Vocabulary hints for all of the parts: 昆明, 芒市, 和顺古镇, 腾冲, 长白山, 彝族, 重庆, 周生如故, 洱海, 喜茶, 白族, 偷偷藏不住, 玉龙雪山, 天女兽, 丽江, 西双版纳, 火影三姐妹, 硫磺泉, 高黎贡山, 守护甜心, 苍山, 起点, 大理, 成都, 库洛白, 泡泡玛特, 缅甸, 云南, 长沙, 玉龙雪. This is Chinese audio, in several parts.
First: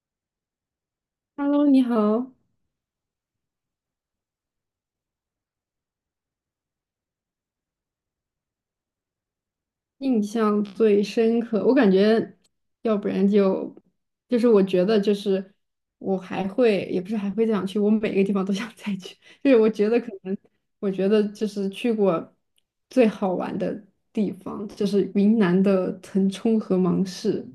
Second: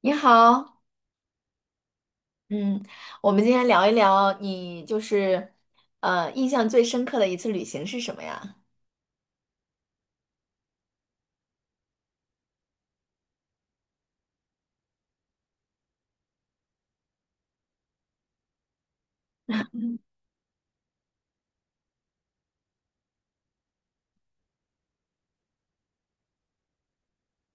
你好，Hello，你好。嗯，我们今天聊一聊你就是印象最深刻的一次旅行是什么呀？印象最深刻，我感觉，要不然就，就是我觉得我还会，也不是还会这样去，我每个地方都想再去。就是我觉得可能，我觉得就是去过最好玩的地方，就是云南的腾冲和芒市，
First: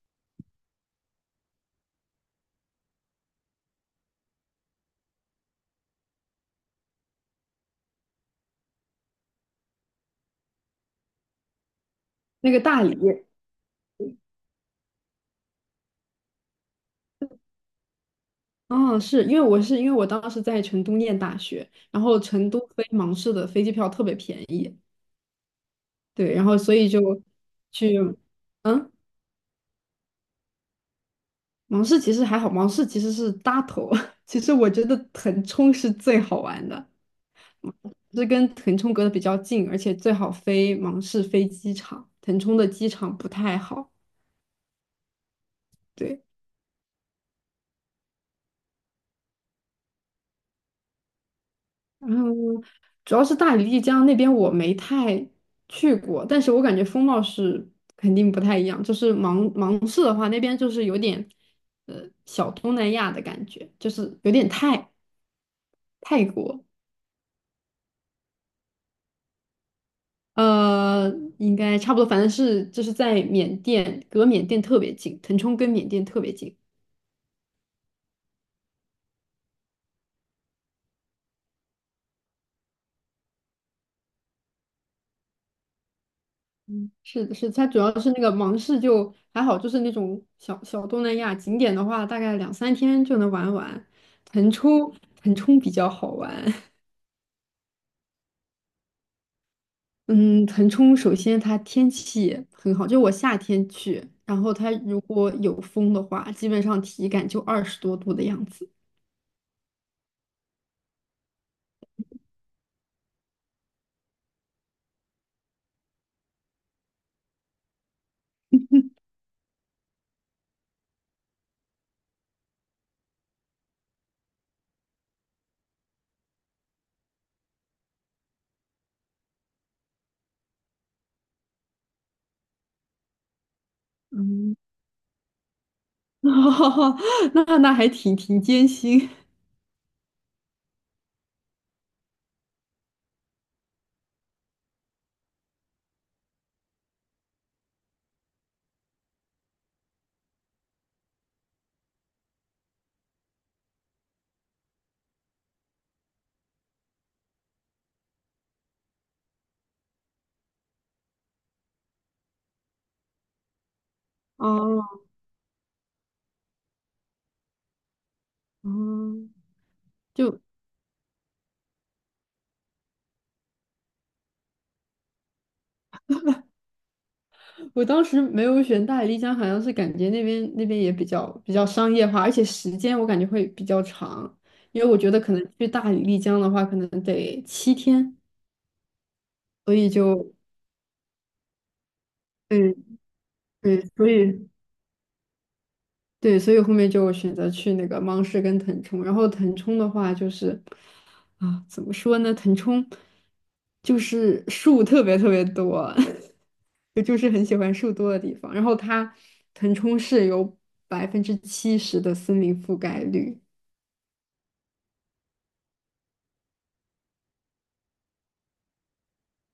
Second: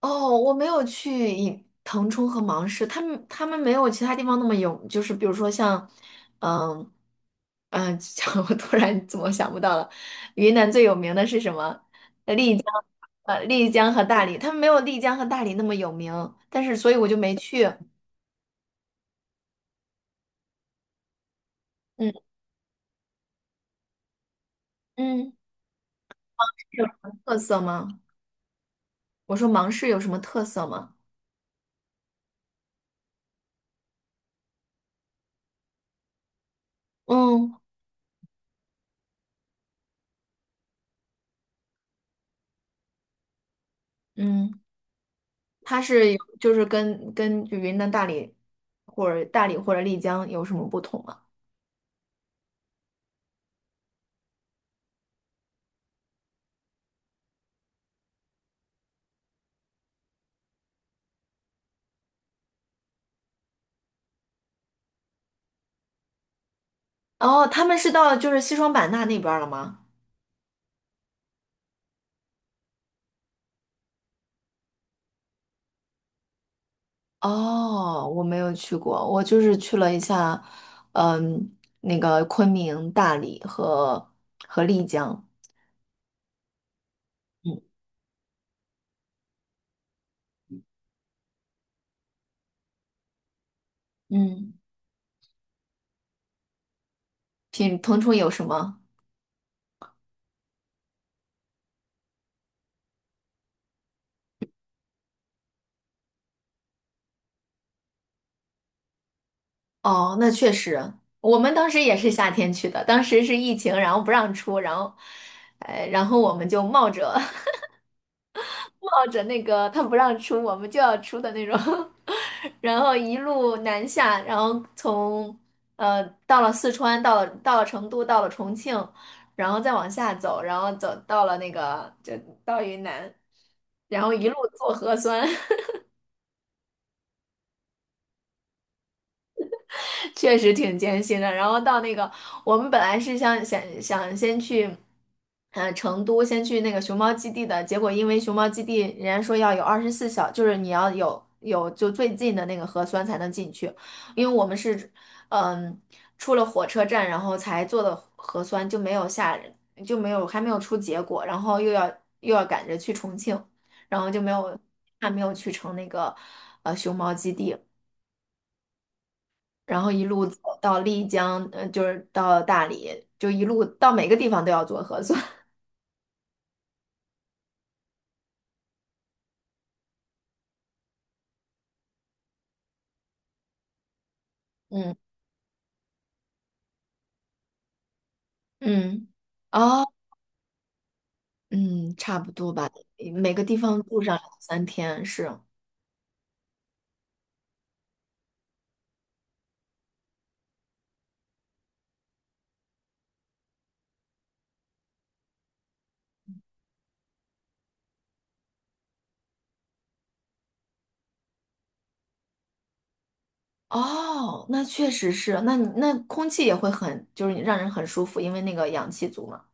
哦，我没有去以腾冲和芒市，他们没有其他地方那么有，就是比如说像，嗯嗯，我突然怎么想不到了，云南最有名的是什么？那丽个江，大理。丽江和大理，他们没有丽江和大理那么有名，但是所以我就没去。哦，是因为我当时在成都念大学，然嗯后成都飞芒市的飞机票特别便宜。嗯，对，然后所有以什就么特色吗？去，嗯。我说芒市有什么特色吗？芒市其实还好，芒市其实是大头。其实我觉得腾冲是最好玩的，嗯是跟腾冲隔得比较近，而且最好飞芒市飞机场，腾冲的机场不太好。嗯，它是有对，就是跟云南大理或者大理或者丽江有什么不同吗？然后主要是大理、丽江那边我没太去过，但是我感觉风貌是肯定不太一样。就是芒市的话，那边就是有点小东南亚的感觉，就是有点泰国。哦，他们是到就是西双版纳那边儿了吗？呃，应该差不多，反正是就是在缅甸，隔缅甸特别近，腾冲跟缅甸特别近。哦，我没有去过，我就是去了一下，嗯，那个昆明、大理和丽江。嗯，是的，是的，嗯它主要是那个芒市就还好，就是那种小东南亚景点的话，大概两三天就能玩完。腾嗯，冲，腾冲比较好玩。品腾冲有什么？嗯，腾冲首先它天气很好，就我夏天去，然后它如果有风的话，基本上体感就20多度的样子。哦，那确实，我们当时也是夏天去的，当时是疫情，然后不让出，然后，然后我们就冒着那个他不让出，我们就要出的那种，然后一路南下，然后从到了四川，到了成都，到了重庆，然后再往下走，然后走到了那个就到云南，然后一路嗯，做核酸，那还挺艰辛。确实挺艰辛的。然后到那个，我们本来是想先去，成都先去那个熊猫基地的，结果因为熊猫基地人家说要有24小，就是你要有就最近的那个核酸才能进去，因为我们是嗯出了火车站，然后才做的核酸，就没有下就没有还没有出结果，然后又要赶着去重庆，然后就没有哦，还没有去成那个熊猫基地。哦，然后一路走就到丽江，就是到大理，就一路到每个地方都要做核酸。我当时没有选大理丽江，好像是感觉那边也比较商业化，而且时间我感觉会比较长，因为嗯我觉得可能去大理丽江的话，可能得7天，嗯，所哦，以就嗯，差不多吧，嗯每个地对，方住所上两以三天是。对，所以后面就选择去那个芒市跟腾冲。然后腾冲的话就是啊，怎么说呢，腾冲就是树特别特别多。我就是很喜欢树多的地方。然后腾冲市有70%的森林覆盖率。哦，那确实是，那你那空气也会很，就是让人很舒服，因为那个氧气足嘛。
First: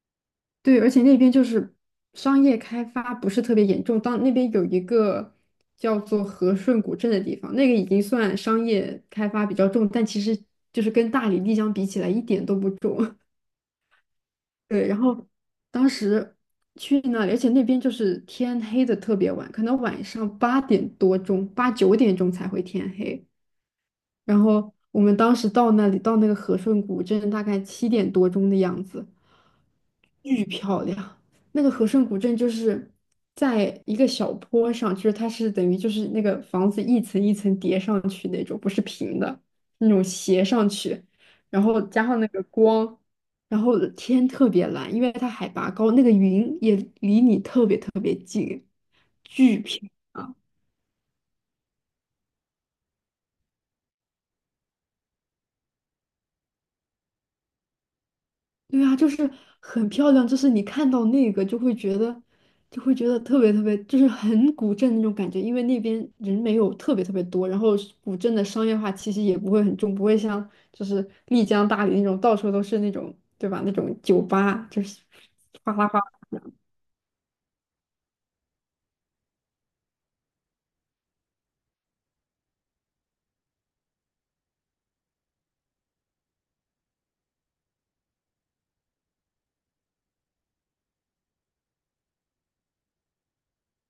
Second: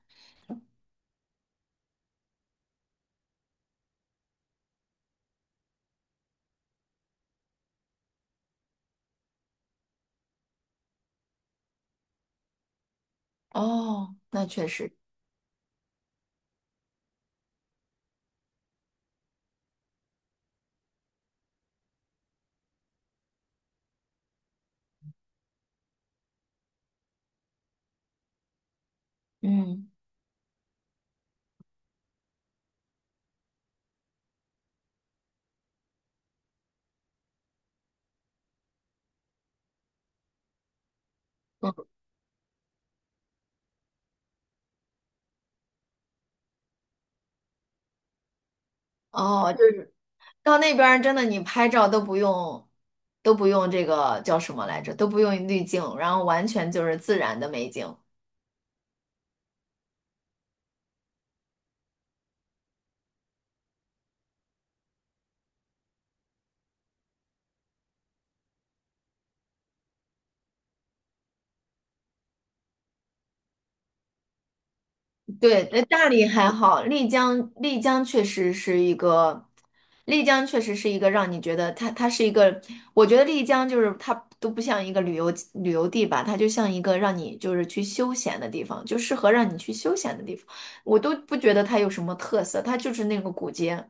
对，而且那边就是商业开发不是特别严重。当那边有一个叫做和顺古镇的地方，那个已经算商业开发比较重，但其实就是跟大理、丽江比起来一点都不重。哦，那确 对，实，然后当时去那里，而且那边就是天黑的特别晚，可能晚上8点多钟、八九点钟才会天黑。然后我们当时到那里，到那个和顺古镇，大概7点多钟的样子，嗯巨漂亮。那个和顺古镇就是在一个小坡上，就是它是等于就是那个房子一层一层叠上去那种，不是平的，那种斜上去，然嗯，后加上那个光，然后天特别蓝，因为它海拔高，那个云也离你特别特别近，哦，就巨漂是亮。到那边儿真的你拍照都不用，都不用这个叫什么来着，都不用滤镜，然后完全就是自然的美景。对啊，就是很漂亮，就是你看到那个就会觉得特别特别，就是很古镇那种感觉，因为那边人没有特别特别多，然后是古镇的商业化气息也不会很重，不会像就是丽江、大理那种到处都是那种，对吧？那种酒吧就是对，哗那啦哗啦大理这还样。好，丽江，丽江确实是一个，丽江确实是一个让你觉得它，它是一个，我觉得丽江就是它都不像一个旅游地吧，它就像一个让你就是去休闲的地方，就适合让你去休闲的地方。我都不觉得它有什么特色，它就是那个古街，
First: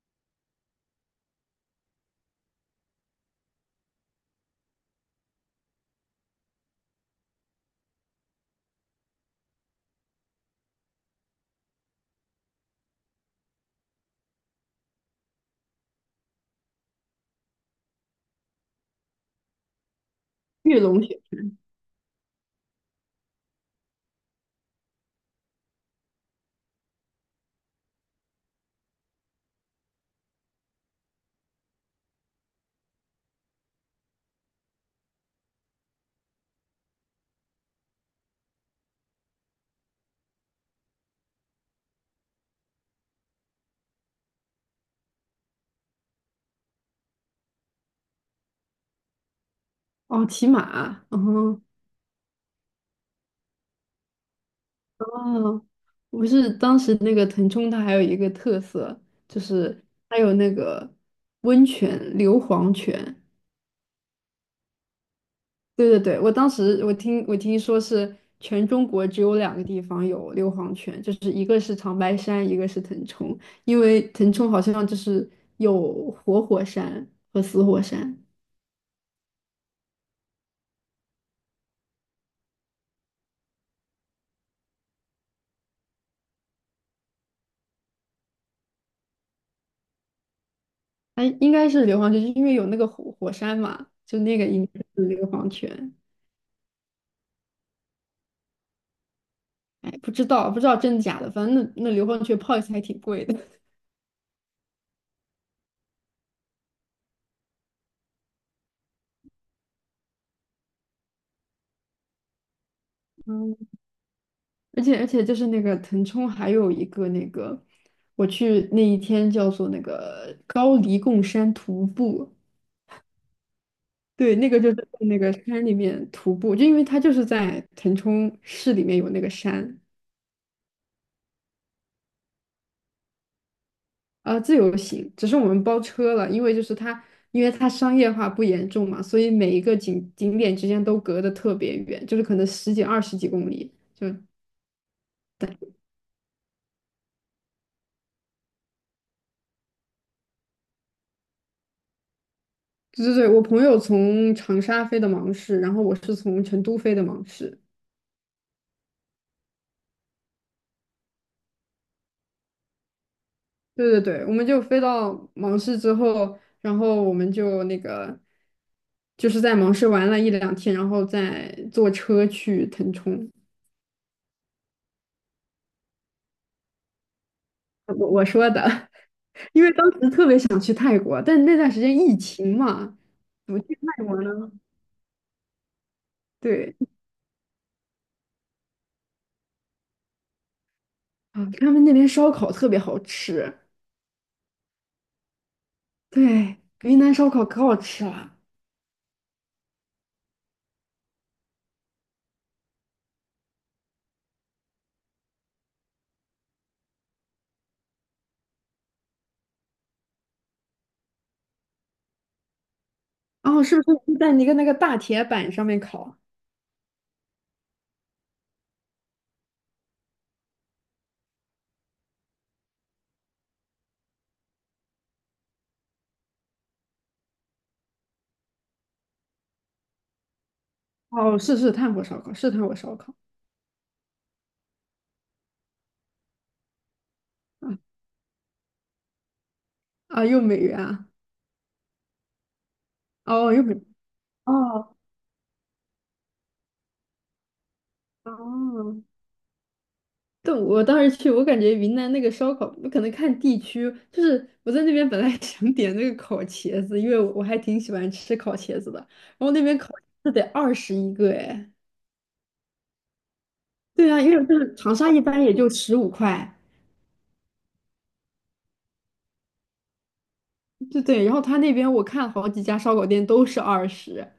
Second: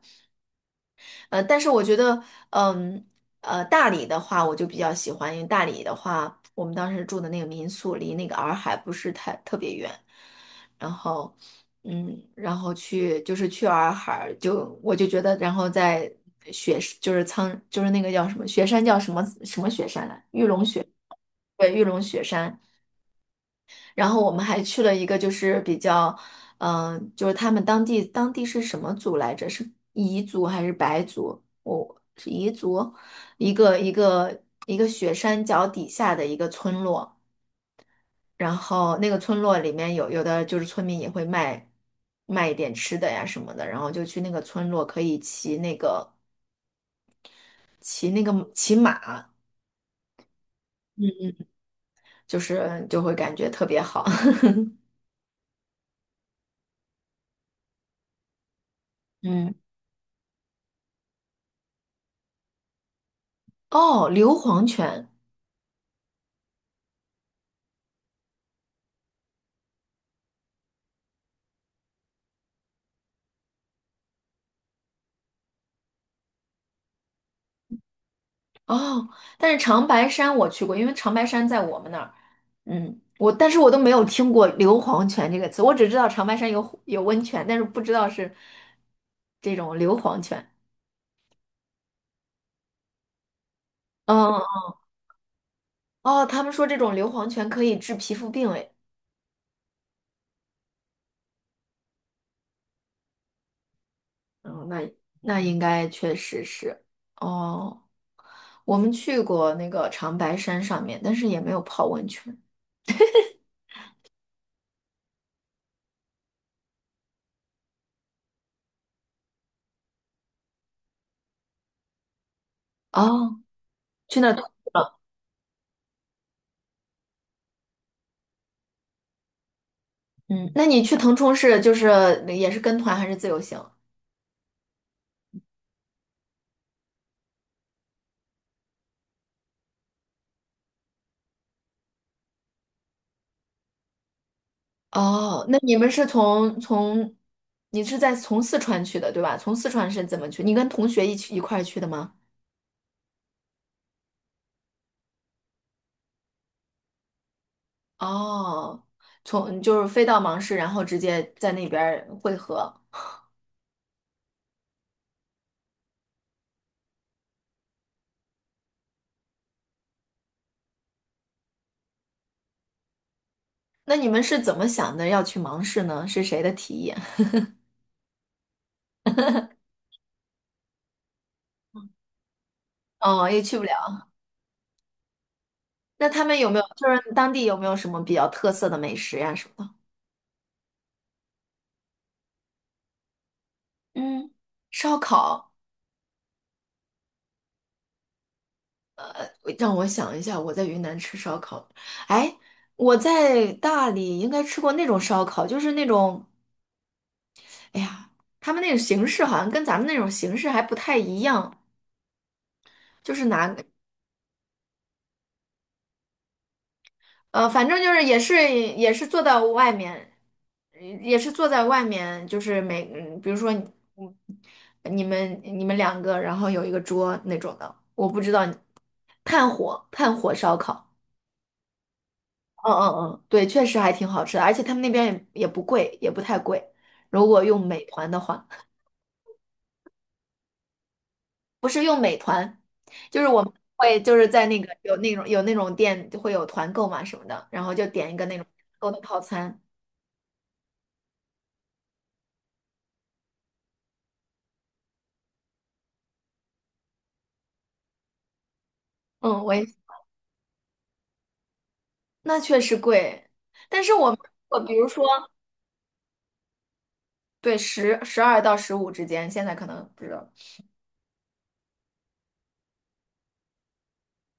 但是我觉得，嗯，大理的话，我就比较喜欢，因为大理的话，我们当时住的那个民宿离那个洱海不是太特别远，然后，嗯，然后去就是去洱海，就我就觉得，然后在雪就是苍就是那个叫什么雪山叫什么什么雪山来，玉龙雪。对，玉龙雪山。然后我们还去了一个就是比较，就是他们当地是什么族来着？是彝族还是白族？我、是彝族，一个一个一个雪山脚底下的一个村落，然后那个村落里面有的就是村民也会卖卖一点吃的呀什么的，然后就去那个村落可以骑那个骑马，哦，骑马，嗯。就是就会感觉特别好。哦，不是当时那个腾冲，它还有一个特色就嗯，是它有那个温泉硫磺泉。哦，硫磺泉。对对对，我当时我听说是全中国只有两个地方有硫磺泉，就是一个是长白山，一个是腾冲，因为腾冲好像就是有活火山和死火山。哦，但是长白山我去过，因为长白山在我们那儿，嗯，我但是我都没有听过硫磺泉这个词，我只知道长白山有温泉，但是不知道是这种硫磺泉。哎，应该是硫磺泉，就是因为有那个火山嘛，就那嗯，个应该是硫磺泉。哦，他们说这种硫磺泉可以治皮肤病，哎，哎，不知道真的假的，反正那硫磺泉泡一次还挺贵的。嗯，那那应该确实是。哦，我们去过那个长白山上面，但是也没有泡温泉。嗯，而且就是那个腾冲还有一个那个，我去那一天叫做那个高黎贡山徒步。哦，去那对，儿徒那个步就是在了。那个山里面徒步，就因为它就是在腾冲市里面有那个山。嗯，那你去腾冲是就是也是跟团还是自由行？啊，自由行，只是我们包车了，因为它商业化不严重嘛，所以每一个景点之间都隔得特别远，就是可能十几、二十几公里。哦，那你们是从从，你是在从四川去的，对吧？从四川是怎么去？你跟同学一起一块儿去的吗？对对对，我朋友从长沙飞的芒市，然后我是从成都飞的芒市。哦，从就是飞到芒市，然后直接在那边儿汇合。对对对，我们就飞到芒市之后，然后我们就那个，就是在芒市玩了一两天，然后再坐车去腾冲。那你们是怎么想的要去芒市呢？是谁的提议？我说的。因为当时特别想去泰国，但那段时间疫情嘛，哦，也怎去么不去了。泰国呢？那他们有没有对就是当地有没有什么比较特色的美食呀、什么的？啊，他们那边烧烤特别好吃。嗯，烧烤，对，云南烧烤可好吃了。让我想一下，我在云南吃烧烤，哎，我在大理应该吃过那种烧烤，就是那种。哎呀，他们那种形式好像跟咱们那种形式还不太一样，就是拿，哦，是不是在一个那个大铁板上面烤？反正就是也是坐到外面，也是坐在外面，就是每，嗯比如说你，你们两个，然后有一个桌那种的，我不知道你，炭火烧烤，哦，是炭火烧烤，是炭嗯火嗯烧烤嗯，对，确实还挺好吃的，而且他们那边也不贵，也不太贵，如果用啊。美团的话。啊，又美元啊，不是用美团，就是我们哦又美。会就是在那个哦，有那种有那种店会有团购嘛什么的，然后就点一个那种购哦，的套餐。但我当时去，我感觉云南那个烧烤，可能看地区，就是我在那边本来 想点那个烤茄子，因为我还挺喜欢吃烤茄子的，嗯，然后我那也边烤茄子得二十一个哎。那确实贵，但是我对们啊，因为就我比是如长说沙一般也就15块。对十12到15之间，现在可能不知道。对对，然后他那边我看好几家烧烤店都是二十，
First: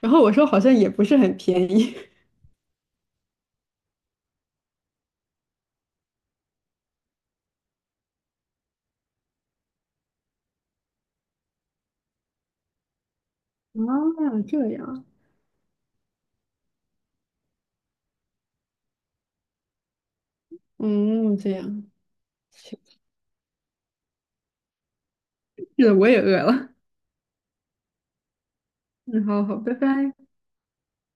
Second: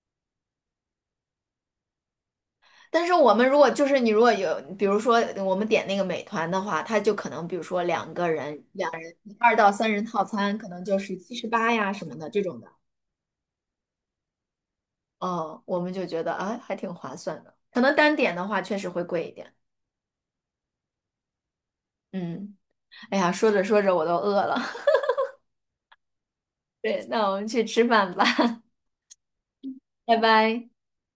然后我说好像也不是很便宜。但是我们如果就是你如果有，比如说我们点那个美团的话，它就可能比如说两个人两人2到3人套餐，可能就是78呀什么的这种的。啊，这样。哦，我们就觉得啊还挺划算的。可能单点的话确实会贵一点。嗯，这样，嗯，是哎呀，说着说着我都饿了。的，我也饿了。对，那我们去吃饭吧，嗯，好好，拜拜拜。拜。